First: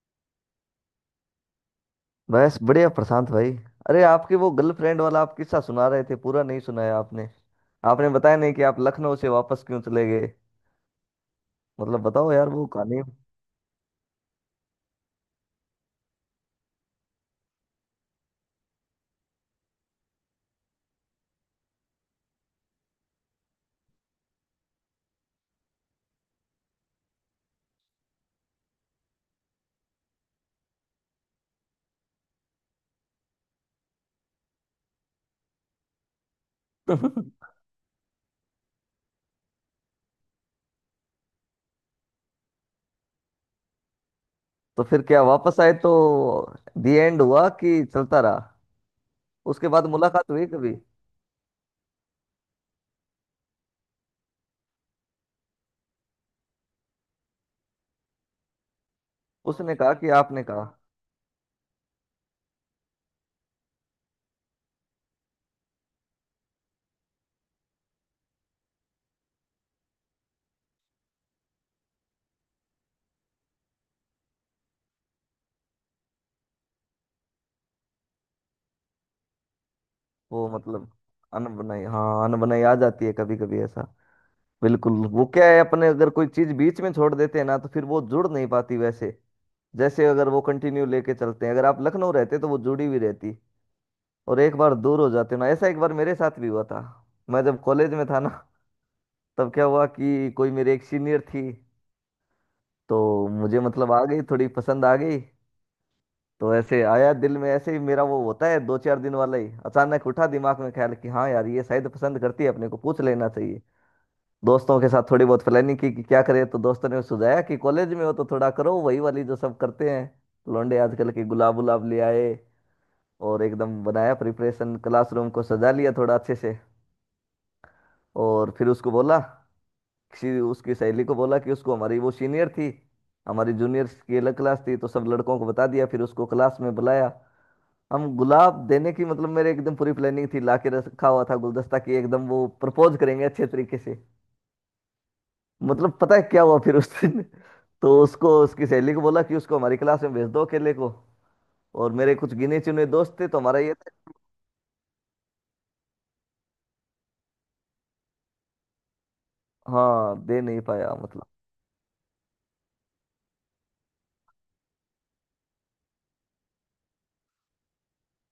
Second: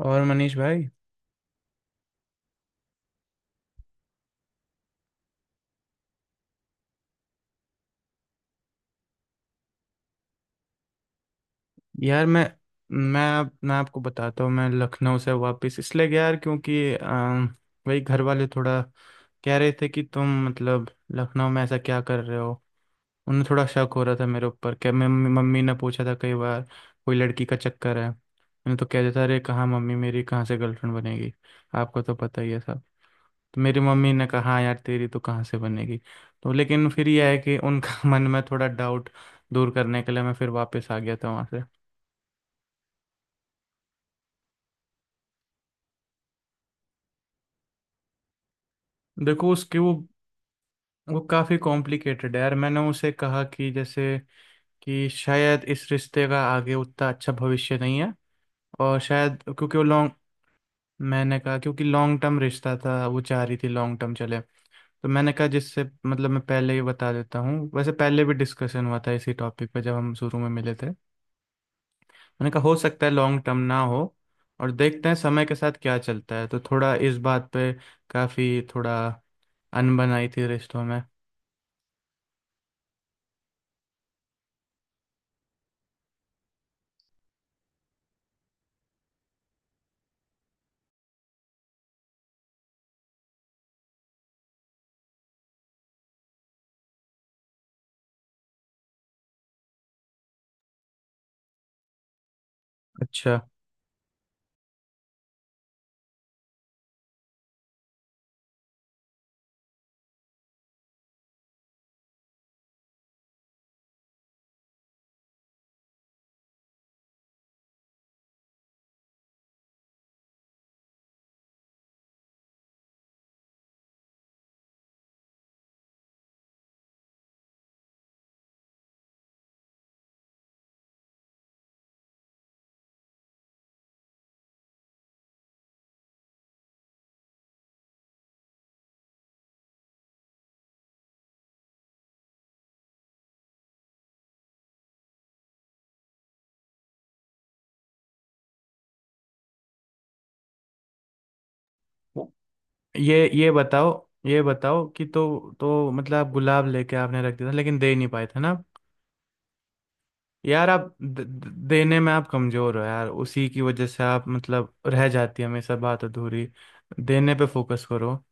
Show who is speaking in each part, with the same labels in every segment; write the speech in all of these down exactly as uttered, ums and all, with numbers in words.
Speaker 1: और मनीष भाई।
Speaker 2: बस बढ़िया प्रशांत भाई। अरे आपके वो गर्लफ्रेंड वाला आप किस्सा सुना रहे थे पूरा नहीं सुनाया आपने। आपने बताया नहीं कि आप लखनऊ से वापस क्यों चले गए। मतलब
Speaker 1: यार
Speaker 2: बताओ
Speaker 1: मैं
Speaker 2: यार वो कहानी।
Speaker 1: मैं आप- मैं आपको बताता हूँ। मैं लखनऊ से वापस इसलिए गया यार क्योंकि अम, वही घर वाले थोड़ा कह रहे थे कि तुम मतलब लखनऊ में ऐसा क्या कर रहे हो। उन्हें थोड़ा शक हो रहा था मेरे ऊपर। क्या मम्मी मम्मी ने पूछा था कई बार कोई लड़की का चक्कर है। मैंने तो कह देता, अरे कहाँ मम्मी, मेरी कहाँ से गर्लफ्रेंड बनेगी, आपको तो पता ही है सब। तो मेरी मम्मी ने कहा, "हाँ यार तेरी तो कहाँ से बनेगी।" तो लेकिन फिर यह है कि उनका मन में थोड़ा डाउट दूर करने के लिए मैं फिर वापस आ गया था वहाँ से।
Speaker 2: तो फिर क्या वापस आए तो दी एंड हुआ कि चलता रहा।
Speaker 1: देखो
Speaker 2: उसके
Speaker 1: उसकी
Speaker 2: बाद
Speaker 1: वो
Speaker 2: मुलाकात हुई कभी।
Speaker 1: वो काफ़ी कॉम्प्लिकेटेड है यार। मैंने उसे कहा कि जैसे कि शायद इस रिश्ते का आगे उतना अच्छा भविष्य नहीं है, और शायद
Speaker 2: उसने
Speaker 1: क्योंकि वो
Speaker 2: कहा कि
Speaker 1: लॉन्ग।
Speaker 2: आपने कहा।
Speaker 1: मैंने कहा क्योंकि लॉन्ग टर्म रिश्ता था, वो चाह रही थी लॉन्ग टर्म चले। तो मैंने कहा जिससे मतलब मैं पहले ही बता देता हूँ, वैसे पहले भी डिस्कशन हुआ था इसी टॉपिक पे जब हम शुरू में मिले थे। मैंने कहा हो सकता है लॉन्ग टर्म ना हो और देखते हैं समय के साथ क्या चलता है। तो थोड़ा इस बात पे काफ़ी थोड़ा अनबन आई थी
Speaker 2: वो
Speaker 1: रिश्तों
Speaker 2: मतलब
Speaker 1: में।
Speaker 2: अनबनाई, हाँ अनबनाई आ जाती है कभी कभी ऐसा। बिल्कुल वो क्या है अपने अगर कोई चीज बीच में छोड़ देते हैं ना तो फिर वो जुड़ नहीं पाती वैसे। जैसे अगर वो कंटिन्यू लेके चलते हैं अगर आप लखनऊ रहते तो वो जुड़ी हुई रहती। और एक बार दूर हो जाते ना, ऐसा एक बार मेरे साथ भी हुआ था। मैं जब कॉलेज में था ना तब क्या हुआ कि कोई मेरी एक सीनियर थी। तो
Speaker 1: अच्छा,
Speaker 2: मुझे मतलब आ गई थोड़ी पसंद आ गई। तो ऐसे आया दिल में, ऐसे ही मेरा वो होता है दो चार दिन वाला ही, अचानक उठा दिमाग में ख्याल कि हाँ यार ये शायद पसंद करती है अपने को, पूछ लेना चाहिए। दोस्तों के साथ थोड़ी बहुत प्लानिंग की कि क्या करें, तो दोस्तों ने सुझाया कि कॉलेज में हो तो थोड़ा करो वही वाली जो सब करते हैं। लौंडे आजकल के गुलाब गुलाब ले आए। और एकदम बनाया प्रिपरेशन, क्लासरूम को सजा लिया थोड़ा अच्छे से। और फिर उसको बोला, किसी उसकी सहेली को बोला कि उसको, हमारी वो सीनियर थी, हमारी जूनियर की अलग क्लास थी, तो सब लड़कों को बता दिया, फिर उसको क्लास में बुलाया। हम गुलाब देने की मतलब मेरे एकदम पूरी प्लानिंग थी, लाके रखा हुआ था गुलदस्ता की एकदम वो प्रपोज करेंगे अच्छे तरीके से। मतलब पता है क्या हुआ फिर उस दिन। तो उसको, उसकी सहेली को बोला कि उसको हमारी क्लास में भेज दो अकेले को। और मेरे कुछ गिने चुने
Speaker 1: ये
Speaker 2: दोस्त थे, तो
Speaker 1: ये
Speaker 2: हमारा ये
Speaker 1: बताओ
Speaker 2: था।
Speaker 1: ये बताओ कि तो तो मतलब आप गुलाब लेके आपने रख दिया था लेकिन दे नहीं पाए थे ना।
Speaker 2: हाँ दे नहीं
Speaker 1: यार आप
Speaker 2: पाया
Speaker 1: द,
Speaker 2: मतलब।
Speaker 1: द- देने में आप कमज़ोर हो यार, उसी की वजह से आप मतलब रह जाती है हमेशा बात अधूरी। देने पे फोकस करो।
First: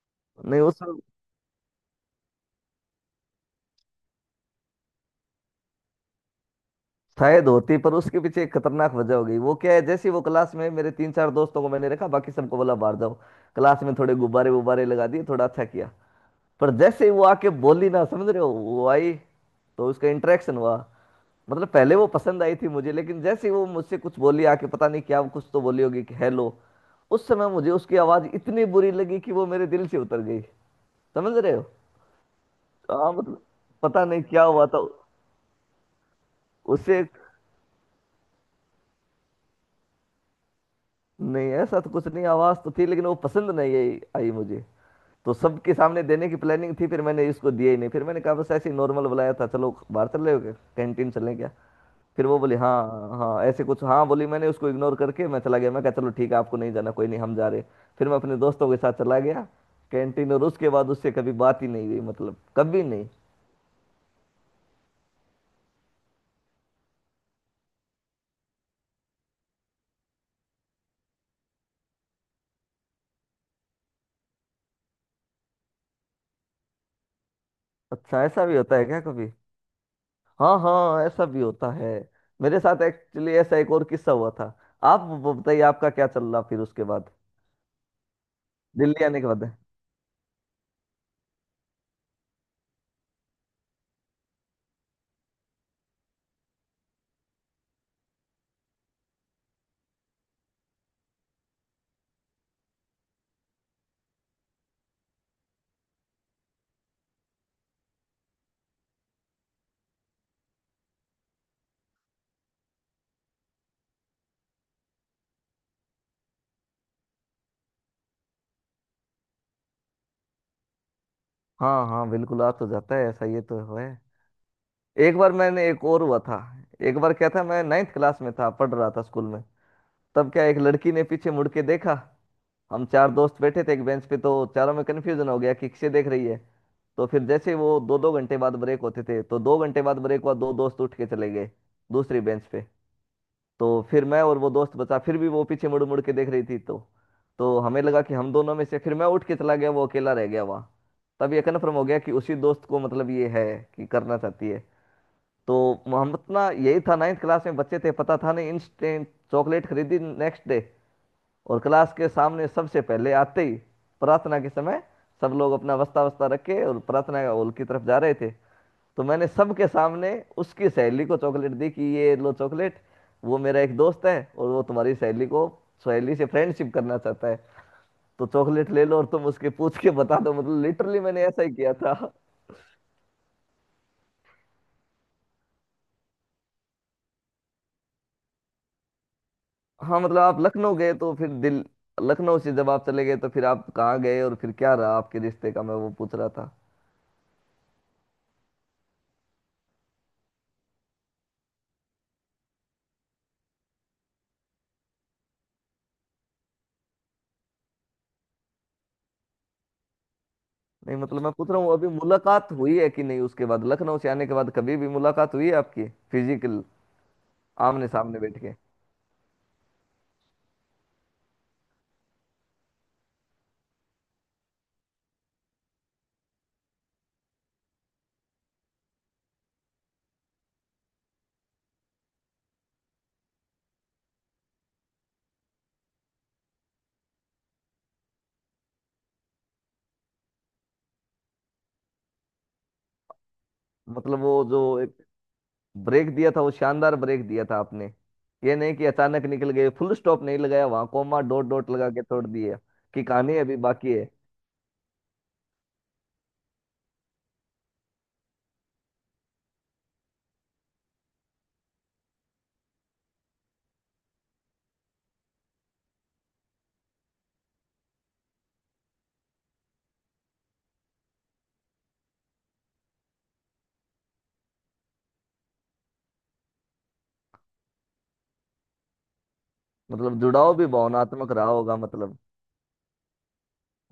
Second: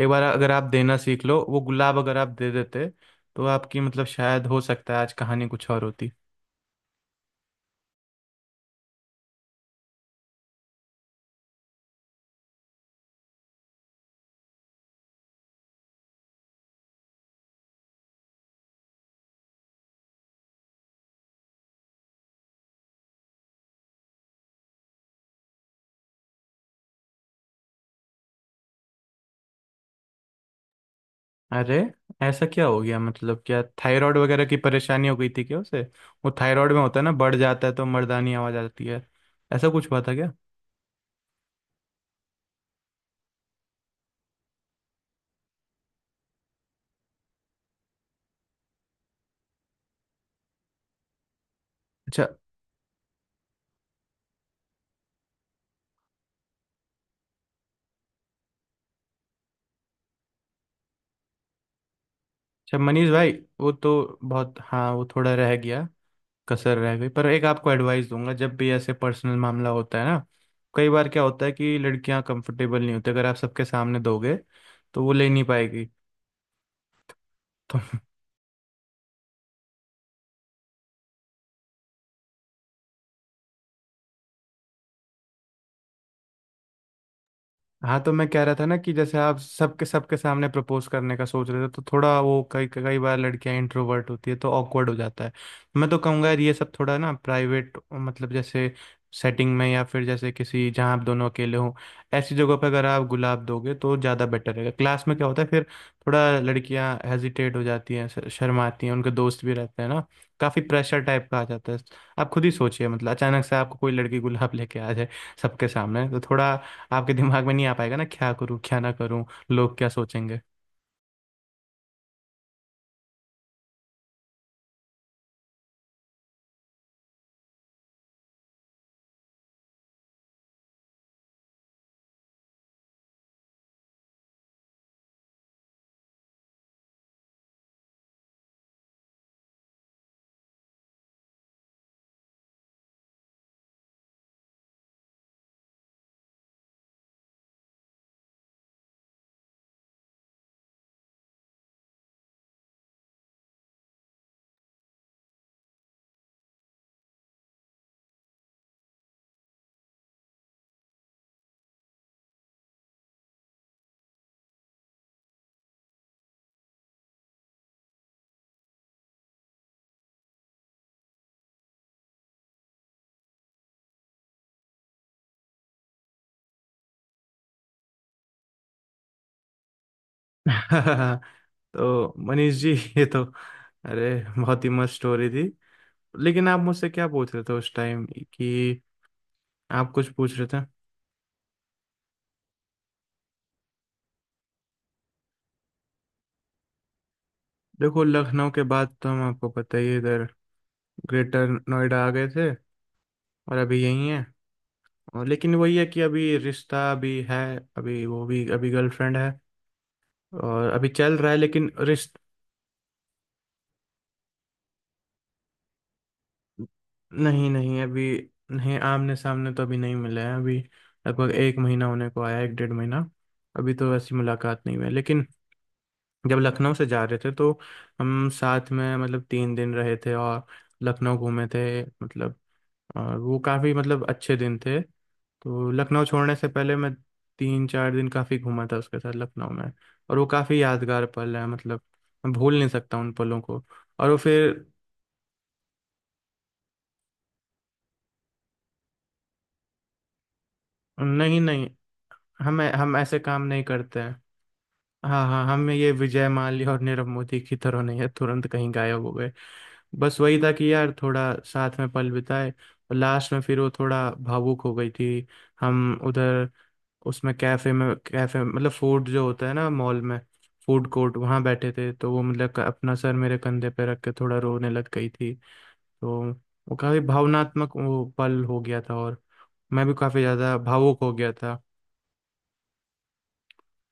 Speaker 1: एक बार अगर
Speaker 2: नहीं
Speaker 1: आप
Speaker 2: उस,
Speaker 1: देना सीख लो, वो गुलाब अगर आप दे देते तो आपकी मतलब शायद हो सकता है आज कहानी कुछ और होती।
Speaker 2: शायद होती, पर उसके पीछे एक खतरनाक वजह हो गई। वो क्या है, जैसे ही वो क्लास में, मेरे तीन चार दोस्तों को मैंने रखा, बाकी सबको बोला बाहर जाओ। क्लास में थोड़े गुब्बारे वुब्बारे लगा दिए थोड़ा अच्छा किया। पर जैसे ही वो आके बोली ना, समझ रहे हो, वो आई तो उसका इंटरेक्शन हुआ। मतलब पहले वो पसंद आई थी मुझे, लेकिन जैसे ही वो मुझसे कुछ बोली आके, पता नहीं क्या कुछ तो बोली होगी कि हेलो। उस समय मुझे उसकी आवाज इतनी बुरी लगी कि वो मेरे दिल से उतर गई। समझ रहे हो।
Speaker 1: अरे ऐसा क्या हो गया?
Speaker 2: हाँ
Speaker 1: मतलब
Speaker 2: मतलब
Speaker 1: क्या
Speaker 2: पता
Speaker 1: थायराइड
Speaker 2: नहीं क्या
Speaker 1: वगैरह की
Speaker 2: हुआ था
Speaker 1: परेशानी हो गई थी क्या उसे? वो थायराइड में
Speaker 2: उसे।
Speaker 1: होता है ना, बढ़ जाता है तो मर्दानी आवाज आ जाती है। ऐसा कुछ हुआ था क्या?
Speaker 2: नहीं ऐसा तो कुछ नहीं, आवाज तो थी, लेकिन वो पसंद नहीं आई आई मुझे। तो सबके सामने देने की प्लानिंग थी, फिर मैंने इसको दिया ही नहीं, फिर मैंने कहा बस ऐसे ही नॉर्मल बुलाया था, चलो बाहर चल रहे हो क्या, कैंटीन चलें क्या।
Speaker 1: अच्छा।
Speaker 2: फिर वो बोली हाँ हाँ ऐसे कुछ हाँ बोली, मैंने उसको इग्नोर करके मैं चला गया, मैं कहा चलो ठीक है आपको नहीं जाना कोई नहीं हम जा रहे। फिर मैं अपने दोस्तों के साथ चला गया कैंटीन, और उसके बाद उससे कभी बात ही नहीं हुई, मतलब
Speaker 1: अच्छा
Speaker 2: कभी नहीं।
Speaker 1: मनीष भाई, वो तो बहुत, हाँ वो थोड़ा रह गया, कसर रह गई। पर एक आपको एडवाइस दूंगा, जब भी ऐसे पर्सनल मामला होता है ना, कई बार क्या होता है कि लड़कियां कंफर्टेबल नहीं होती, अगर आप सबके सामने दोगे तो वो ले नहीं पाएगी।
Speaker 2: अच्छा ऐसा भी होता है क्या कभी। हाँ हाँ ऐसा भी होता है। मेरे साथ एक्चुअली ऐसा एक और किस्सा हुआ था। आप वो बताइए आपका क्या चल रहा फिर उसके बाद,
Speaker 1: हाँ तो मैं कह रहा था ना कि
Speaker 2: दिल्ली
Speaker 1: जैसे
Speaker 2: आने के
Speaker 1: आप
Speaker 2: बाद।
Speaker 1: सबके सबके सामने प्रपोज करने का सोच रहे थे, तो थोड़ा वो कई कई बार लड़कियां इंट्रोवर्ट होती है तो ऑकवर्ड हो जाता है। मैं तो कहूँगा यार ये सब थोड़ा ना प्राइवेट मतलब जैसे सेटिंग में, या फिर जैसे किसी जहाँ आप दोनों अकेले हों, ऐसी जगह पर अगर आप गुलाब दोगे तो ज़्यादा बेटर रहेगा। क्लास में क्या होता है फिर, थोड़ा लड़कियाँ हेजिटेट हो जाती हैं, श- शर्माती हैं, उनके दोस्त भी रहते हैं ना, काफ़ी प्रेशर टाइप का आ जाता है। आप खुद ही सोचिए, मतलब अचानक से आपको कोई लड़की गुलाब लेके आ जाए सबके सामने, तो थोड़ा आपके दिमाग में नहीं आ पाएगा ना, क्या करूं क्या ना करूं, लोग क्या सोचेंगे।
Speaker 2: हाँ हाँ बिल्कुल आ तो जाता है ऐसा, ये तो है। एक बार मैंने, एक और हुआ था। एक बार क्या था, मैं नाइन्थ क्लास में था, पढ़ रहा था स्कूल में। तब क्या, एक लड़की ने पीछे मुड़ के देखा। हम चार दोस्त बैठे थे एक बेंच पे, तो चारों में कन्फ्यूजन हो गया कि किसे देख रही है। तो फिर जैसे वो दो दो घंटे बाद ब्रेक होते थे, तो दो घंटे बाद ब्रेक हुआ, दो दोस्त उठ के चले गए दूसरी बेंच पे। तो फिर मैं और वो दोस्त बचा, फिर भी वो पीछे मुड़ मुड़ के देख रही थी, तो तो हमें लगा कि हम दोनों में से, फिर मैं उठ के चला गया, वो अकेला रह गया वहाँ। तब ये कन्फर्म हो गया कि उसी दोस्त को, मतलब ये है कि करना चाहती है तो। हम अपना यही था, नाइन्थ क्लास में बच्चे थे, पता था नहीं, इंस्टेंट चॉकलेट खरीदी नेक्स्ट डे। और क्लास के सामने सबसे पहले आते ही, प्रार्थना के समय, सब लोग अपना वस्ता वस्ता रखे और प्रार्थना के हॉल की तरफ जा रहे थे। तो मैंने सबके सामने उसकी सहेली को चॉकलेट दी कि ये लो चॉकलेट, वो मेरा एक दोस्त है और वो तुम्हारी सहेली को, सहेली से फ्रेंडशिप करना चाहता है, तो चॉकलेट ले लो और तुम उसके पूछ के बता दो। मतलब लिटरली
Speaker 1: तो
Speaker 2: मैंने ऐसा ही किया था।
Speaker 1: मनीष जी ये तो, अरे बहुत ही मस्त स्टोरी थी। लेकिन आप मुझसे क्या पूछ रहे थे उस टाइम कि, आप
Speaker 2: हाँ
Speaker 1: कुछ
Speaker 2: मतलब
Speaker 1: पूछ
Speaker 2: आप
Speaker 1: रहे थे।
Speaker 2: लखनऊ गए तो फिर दिल, लखनऊ से जब आप चले गए तो फिर आप कहाँ गए और फिर क्या रहा आपके रिश्ते का, मैं वो पूछ रहा था।
Speaker 1: देखो लखनऊ के बाद तो हम, आपको पता ही है, इधर ग्रेटर नोएडा आ गए थे और अभी यही है। और लेकिन वही है कि अभी रिश्ता भी है, अभी वो भी अभी गर्लफ्रेंड है, और अभी
Speaker 2: नहीं
Speaker 1: चल
Speaker 2: मतलब
Speaker 1: रहा
Speaker 2: मैं
Speaker 1: है
Speaker 2: पूछ रहा
Speaker 1: लेकिन
Speaker 2: हूँ अभी
Speaker 1: रिश्ता।
Speaker 2: मुलाकात हुई है कि नहीं उसके बाद, लखनऊ से आने के बाद कभी भी मुलाकात हुई है आपकी फिजिकल,
Speaker 1: नहीं नहीं
Speaker 2: आमने
Speaker 1: अभी।
Speaker 2: सामने बैठ के।
Speaker 1: नहीं आमने सामने तो अभी नहीं मिले हैं, अभी लगभग एक महीना होने को आया, एक डेढ़ महीना। अभी तो ऐसी मुलाकात नहीं हुई है। लेकिन जब लखनऊ से जा रहे थे, तो हम साथ में मतलब तीन दिन रहे थे और लखनऊ घूमे थे मतलब। और वो काफ़ी मतलब अच्छे दिन थे। तो लखनऊ छोड़ने से पहले मैं तीन चार दिन काफ़ी घूमा था उसके साथ लखनऊ में। और वो काफ़ी यादगार पल है मतलब, मैं भूल नहीं सकता उन पलों को। और वो
Speaker 2: मतलब वो
Speaker 1: फिर।
Speaker 2: जो एक ब्रेक दिया था, वो शानदार ब्रेक दिया था आपने, ये नहीं कि अचानक निकल गए, फुल स्टॉप नहीं लगाया वहां, कोमा
Speaker 1: नहीं
Speaker 2: डॉट
Speaker 1: नहीं,
Speaker 2: डॉट लगा के छोड़ दिए
Speaker 1: हम हम
Speaker 2: कि
Speaker 1: ऐसे
Speaker 2: कहानी
Speaker 1: काम
Speaker 2: अभी
Speaker 1: नहीं
Speaker 2: बाकी
Speaker 1: करते
Speaker 2: है।
Speaker 1: हैं। हाँ हाँ, हम ये विजय माल्या और नीरव मोदी की तरह नहीं है तुरंत कहीं गायब हो गए। बस वही था कि यार थोड़ा साथ में पल बिताए और लास्ट में फिर वो थोड़ा भावुक हो गई थी। हम उधर उसमें कैफे में, कैफे मतलब फूड जो होता है ना मॉल में, फूड कोर्ट, वहाँ बैठे थे तो वो मतलब अपना सर मेरे कंधे पे रख के थोड़ा रोने लग गई थी। तो वो काफी भावनात्मक वो पल हो गया था, और मैं भी काफी
Speaker 2: मतलब जुड़ाव
Speaker 1: ज्यादा
Speaker 2: भी
Speaker 1: भावुक हो गया
Speaker 2: भावनात्मक रहा
Speaker 1: था।
Speaker 2: होगा, मतलब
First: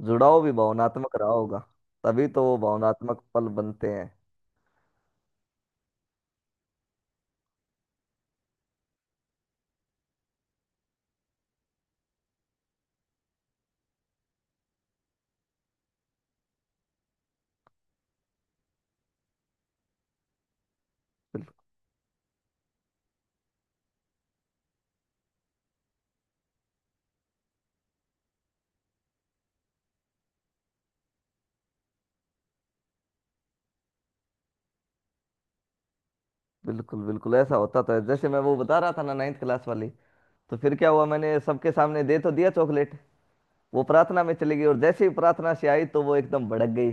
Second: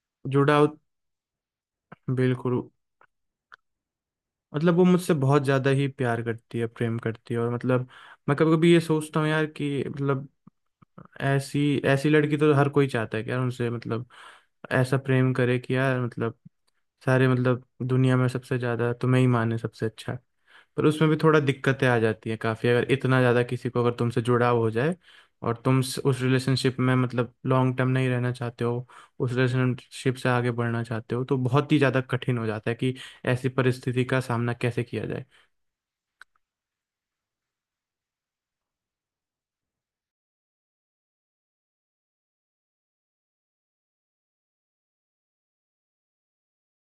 Speaker 2: जुड़ाव भी
Speaker 1: जुड़ाव,
Speaker 2: भावनात्मक रहा होगा, तभी तो वो
Speaker 1: बिल्कुल।
Speaker 2: भावनात्मक पल बनते हैं।
Speaker 1: मतलब वो मुझसे बहुत ज़्यादा ही प्यार करती है, प्रेम करती है, और मतलब मैं कभी कभी ये सोचता हूँ यार कि मतलब ऐसी, ऐसी लड़की तो हर कोई चाहता है कि यार उनसे मतलब ऐसा प्रेम करे कि यार मतलब सारे मतलब दुनिया में सबसे ज़्यादा तुम्हें ही माने सबसे अच्छा। पर उसमें भी थोड़ा दिक्कतें आ जाती हैं काफ़ी, अगर इतना ज़्यादा किसी को अगर तुमसे जुड़ाव हो जाए, और तुम स- उस रिलेशनशिप में मतलब लॉन्ग टर्म नहीं रहना चाहते हो, उस रिलेशनशिप से आगे बढ़ना चाहते हो, तो बहुत ही ज़्यादा कठिन हो जाता है कि ऐसी परिस्थिति का सामना कैसे किया जाए।
Speaker 2: बिल्कुल बिल्कुल ऐसा होता था, जैसे मैं वो बता रहा था ना, नाइन्थ क्लास वाली। तो फिर क्या हुआ, मैंने सबके सामने दे तो दिया चॉकलेट। वो प्रार्थना में चली गई, और जैसे ही प्रार्थना से आई तो वो एकदम भड़क गई।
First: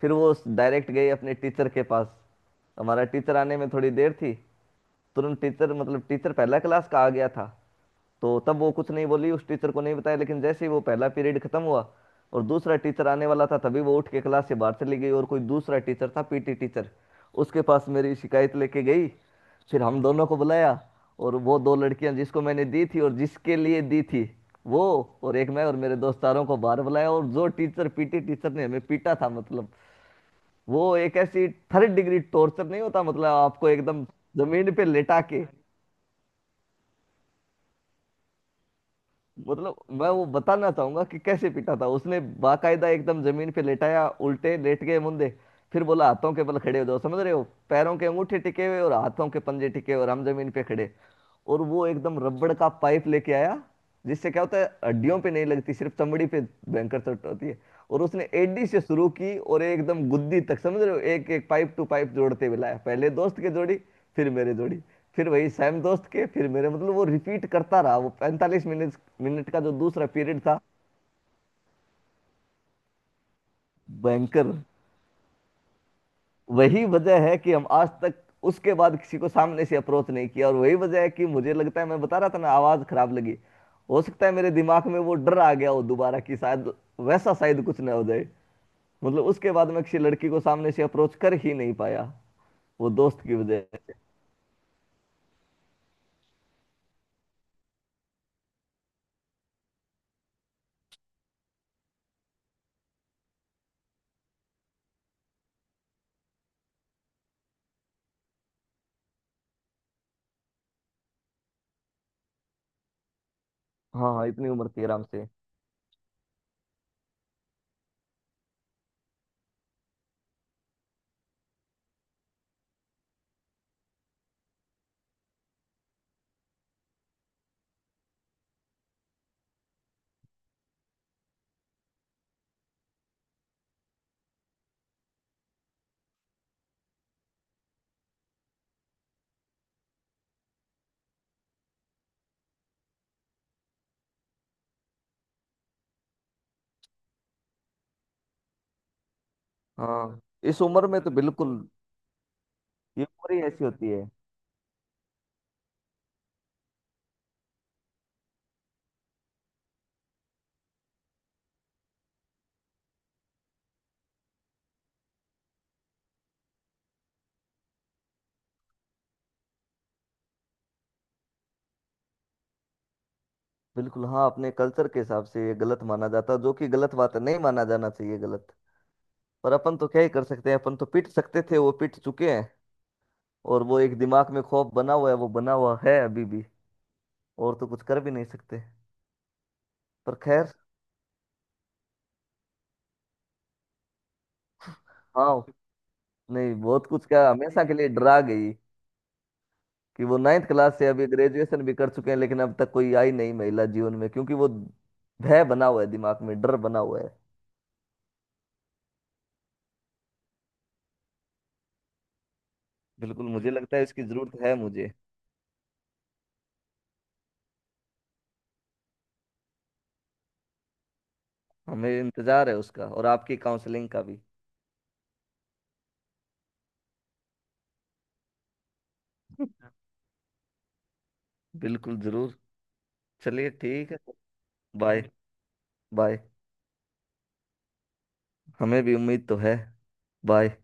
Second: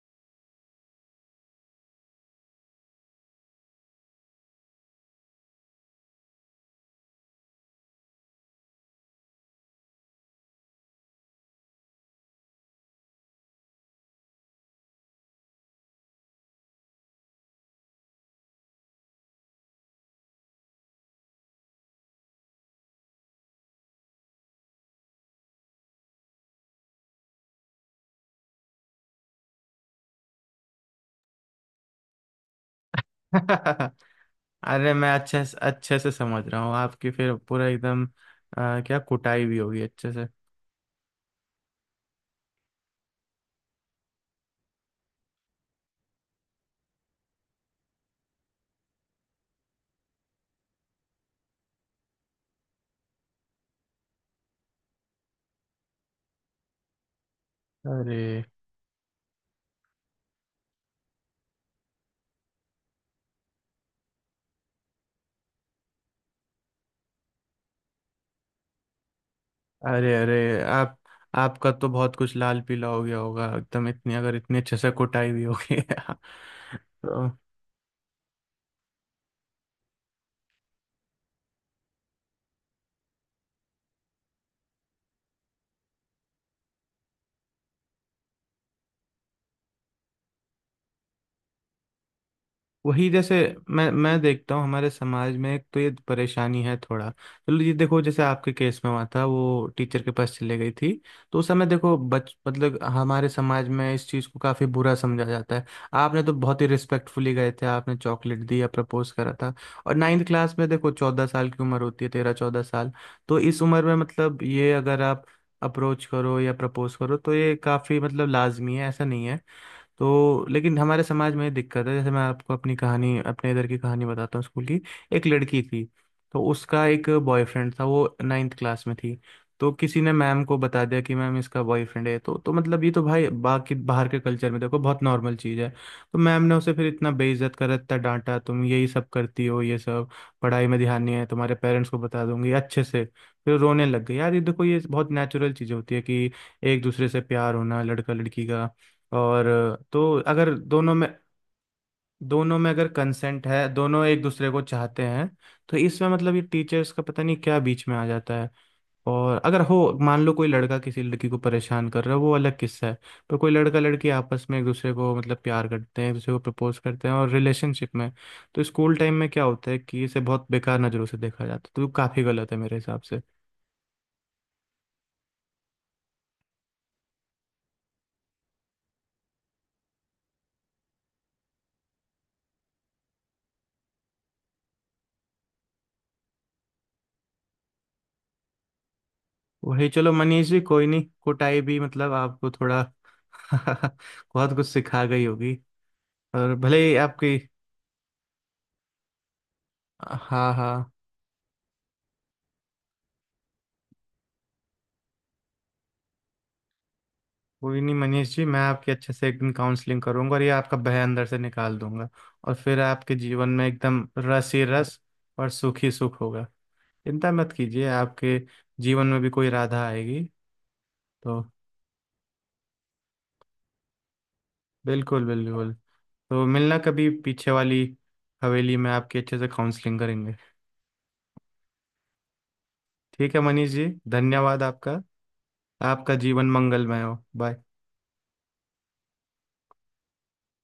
Speaker 2: फिर वो डायरेक्ट गई अपने टीचर के पास। हमारा टीचर आने में थोड़ी देर थी, तुरंत टीचर, मतलब टीचर, पहला क्लास का आ गया था। तो तब वो कुछ नहीं बोली, उस टीचर को नहीं बताया, लेकिन जैसे ही वो पहला पीरियड खत्म हुआ और दूसरा टीचर आने वाला था, तभी वो उठ के क्लास से बाहर चली गई, और कोई दूसरा टीचर था पीटी टीचर, उसके पास मेरी शिकायत लेके गई। फिर हम दोनों को बुलाया, और वो दो लड़कियां जिसको मैंने दी थी और जिसके लिए दी थी वो, और एक मैं और मेरे दोस्तारों को बाहर बुलाया, और जो टीचर पीटी टीचर ने हमें पीटा था, मतलब वो एक ऐसी, थर्ड डिग्री टॉर्चर नहीं होता, मतलब आपको एकदम जमीन पे
Speaker 1: अरे मैं
Speaker 2: लेटा
Speaker 1: अच्छे
Speaker 2: के।
Speaker 1: से अच्छे से समझ रहा हूँ। आपकी फिर पूरा एकदम अ, क्या कुटाई भी
Speaker 2: मतलब
Speaker 1: होगी
Speaker 2: मैं
Speaker 1: अच्छे
Speaker 2: वो
Speaker 1: से।
Speaker 2: बताना चाहूंगा कि कैसे पीटा था उसने। बाकायदा एकदम जमीन पे लेटाया, उल्टे लेट गए मुंदे, फिर बोला हाथों के बल खड़े हो जाओ, समझ रहे हो, पैरों के अंगूठे टिके हुए और हाथों के पंजे टिके हुए और हम जमीन पे खड़े। और वो एकदम रबड़ का पाइप लेके आया, जिससे क्या होता है हड्डियों पे नहीं लगती, सिर्फ चमड़ी पे भयंकर चोट होती है। और
Speaker 1: अरे
Speaker 2: उसने एडी से शुरू की और एकदम गुद्दी तक, समझ रहे हो, एक एक पाइप टू पाइप जोड़ते हुए लाया, पहले दोस्त के जोड़ी, फिर मेरे जोड़ी, फिर वही सैम दोस्त के, फिर मेरे, मतलब वो रिपीट करता रहा वो पैंतालीस मिनट मिनट का जो दूसरा
Speaker 1: अरे अरे,
Speaker 2: पीरियड था।
Speaker 1: आप आपका तो बहुत कुछ लाल पीला हो गया होगा एकदम, इतनी अगर
Speaker 2: भयंकर।
Speaker 1: इतनी अच्छे से कुटाई हुई होगी
Speaker 2: वही वजह
Speaker 1: तो।
Speaker 2: है कि हम आज तक उसके बाद किसी को सामने से अप्रोच नहीं किया, और वही वजह है कि मुझे लगता है, मैं बता रहा था ना आवाज खराब लगी, हो सकता है मेरे दिमाग में वो डर आ गया हो दोबारा कि शायद वैसा शायद कुछ ना हो जाए। मतलब उसके बाद मैं किसी लड़की को सामने से अप्रोच कर ही नहीं पाया, वो
Speaker 1: वही
Speaker 2: दोस्त की
Speaker 1: जैसे
Speaker 2: वजह
Speaker 1: मैं
Speaker 2: से।
Speaker 1: मैं देखता हूँ हमारे समाज में, एक तो ये परेशानी है। थोड़ा चलो ये देखो, जैसे आपके केस में हुआ था वो टीचर के पास चले गई थी। तो उस समय देखो बच मतलब हमारे समाज में इस चीज़ को काफ़ी बुरा समझा जाता है। आपने तो बहुत ही रिस्पेक्टफुली गए थे, आपने चॉकलेट दी या प्रपोज करा था। और नाइन्थ क्लास में देखो चौदह साल की उम्र होती है, तेरह चौदह साल। तो इस उम्र में
Speaker 2: हाँ हाँ
Speaker 1: मतलब
Speaker 2: इतनी उम्र
Speaker 1: ये
Speaker 2: थी
Speaker 1: अगर
Speaker 2: आराम
Speaker 1: आप
Speaker 2: से।
Speaker 1: अप्रोच करो या प्रपोज करो तो ये काफ़ी मतलब लाजमी है, ऐसा नहीं है। तो लेकिन हमारे समाज में ये दिक्कत है। जैसे मैं आपको अपनी कहानी, अपने इधर की कहानी बताता हूँ स्कूल की। एक लड़की थी, तो उसका एक बॉयफ्रेंड था, वो नाइन्थ क्लास में थी। तो किसी ने मैम को बता दिया कि मैम इसका बॉयफ्रेंड है, तो तो मतलब ये तो भाई, बाकी बाहर के कल्चर में देखो बहुत नॉर्मल चीज़ है। तो मैम ने उसे फिर इतना बेइज्जत करा, इतना डांटा, तुम यही सब करती हो ये सब, पढ़ाई में ध्यान नहीं है, तुम्हारे पेरेंट्स को बता दूंगी अच्छे से। फिर रोने लग गई यार। ये देखो ये बहुत नेचुरल चीज़ होती है कि एक दूसरे से प्यार होना लड़का लड़की का। और तो
Speaker 2: हाँ
Speaker 1: अगर
Speaker 2: इस उम्र
Speaker 1: दोनों
Speaker 2: में
Speaker 1: में
Speaker 2: तो बिल्कुल,
Speaker 1: दोनों में अगर
Speaker 2: ये उम्र ही
Speaker 1: कंसेंट
Speaker 2: ऐसी
Speaker 1: है,
Speaker 2: होती
Speaker 1: दोनों
Speaker 2: है।
Speaker 1: एक दूसरे को चाहते हैं, तो इसमें मतलब ये टीचर्स का पता नहीं क्या बीच में आ जाता है। और अगर हो, मान लो कोई लड़का किसी लड़की को परेशान कर रहा है, वो अलग किस्सा है। पर कोई लड़का लड़की आपस में एक दूसरे को मतलब प्यार करते हैं, एक दूसरे को प्रपोज करते हैं और रिलेशनशिप में। तो स्कूल टाइम में क्या होता है कि इसे बहुत बेकार नज़रों से देखा जाता है, तो काफ़ी गलत है मेरे हिसाब से।
Speaker 2: बिल्कुल हाँ, अपने कल्चर के हिसाब से ये गलत माना जाता, जो कि गलत बात है, नहीं माना जाना चाहिए गलत। पर अपन तो क्या ही कर सकते हैं, अपन तो पीट सकते थे, वो पीट चुके हैं। और वो एक दिमाग में खौफ बना हुआ है, वो बना हुआ है अभी भी, और तो कुछ कर भी नहीं सकते।
Speaker 1: वही चलो
Speaker 2: पर
Speaker 1: मनीष
Speaker 2: खैर,
Speaker 1: जी, कोई नहीं, कुटाई भी मतलब आपको थोड़ा बहुत कुछ सिखा गई
Speaker 2: हाँ।
Speaker 1: होगी।
Speaker 2: नहीं
Speaker 1: और भले
Speaker 2: बहुत
Speaker 1: ही
Speaker 2: कुछ क्या,
Speaker 1: आपकी।
Speaker 2: हमेशा के लिए डरा गई कि वो नाइन्थ
Speaker 1: हाँ
Speaker 2: क्लास से
Speaker 1: हाँ,
Speaker 2: अभी ग्रेजुएशन भी कर चुके हैं, लेकिन अब तक कोई आई नहीं महिला जीवन में, क्योंकि वो भय बना हुआ है दिमाग में, डर बना हुआ है।
Speaker 1: कोई नहीं मनीष जी, मैं आपकी अच्छे से एकदम काउंसलिंग करूंगा और ये आपका भय अंदर से निकाल दूंगा। और फिर आपके
Speaker 2: बिल्कुल
Speaker 1: जीवन
Speaker 2: मुझे
Speaker 1: में
Speaker 2: लगता है इसकी
Speaker 1: एकदम
Speaker 2: जरूरत
Speaker 1: रस
Speaker 2: है
Speaker 1: ही
Speaker 2: मुझे।
Speaker 1: रस, और सुख ही सुख होगा। चिंता मत कीजिए, आपके जीवन में भी कोई राधा आएगी तो।
Speaker 2: हमें इंतजार है उसका, और आपकी काउंसलिंग का भी।
Speaker 1: बिल्कुल, बिल्कुल। तो मिलना कभी, पीछे वाली हवेली में आपकी अच्छे से काउंसलिंग करेंगे।
Speaker 2: बिल्कुल जरूर।
Speaker 1: ठीक है
Speaker 2: चलिए
Speaker 1: मनीष जी,
Speaker 2: ठीक है।
Speaker 1: धन्यवाद आपका।
Speaker 2: बाय।
Speaker 1: आपका
Speaker 2: बाय।
Speaker 1: जीवन मंगलमय हो। बाय।
Speaker 2: हमें भी उम्मीद तो है। बाय।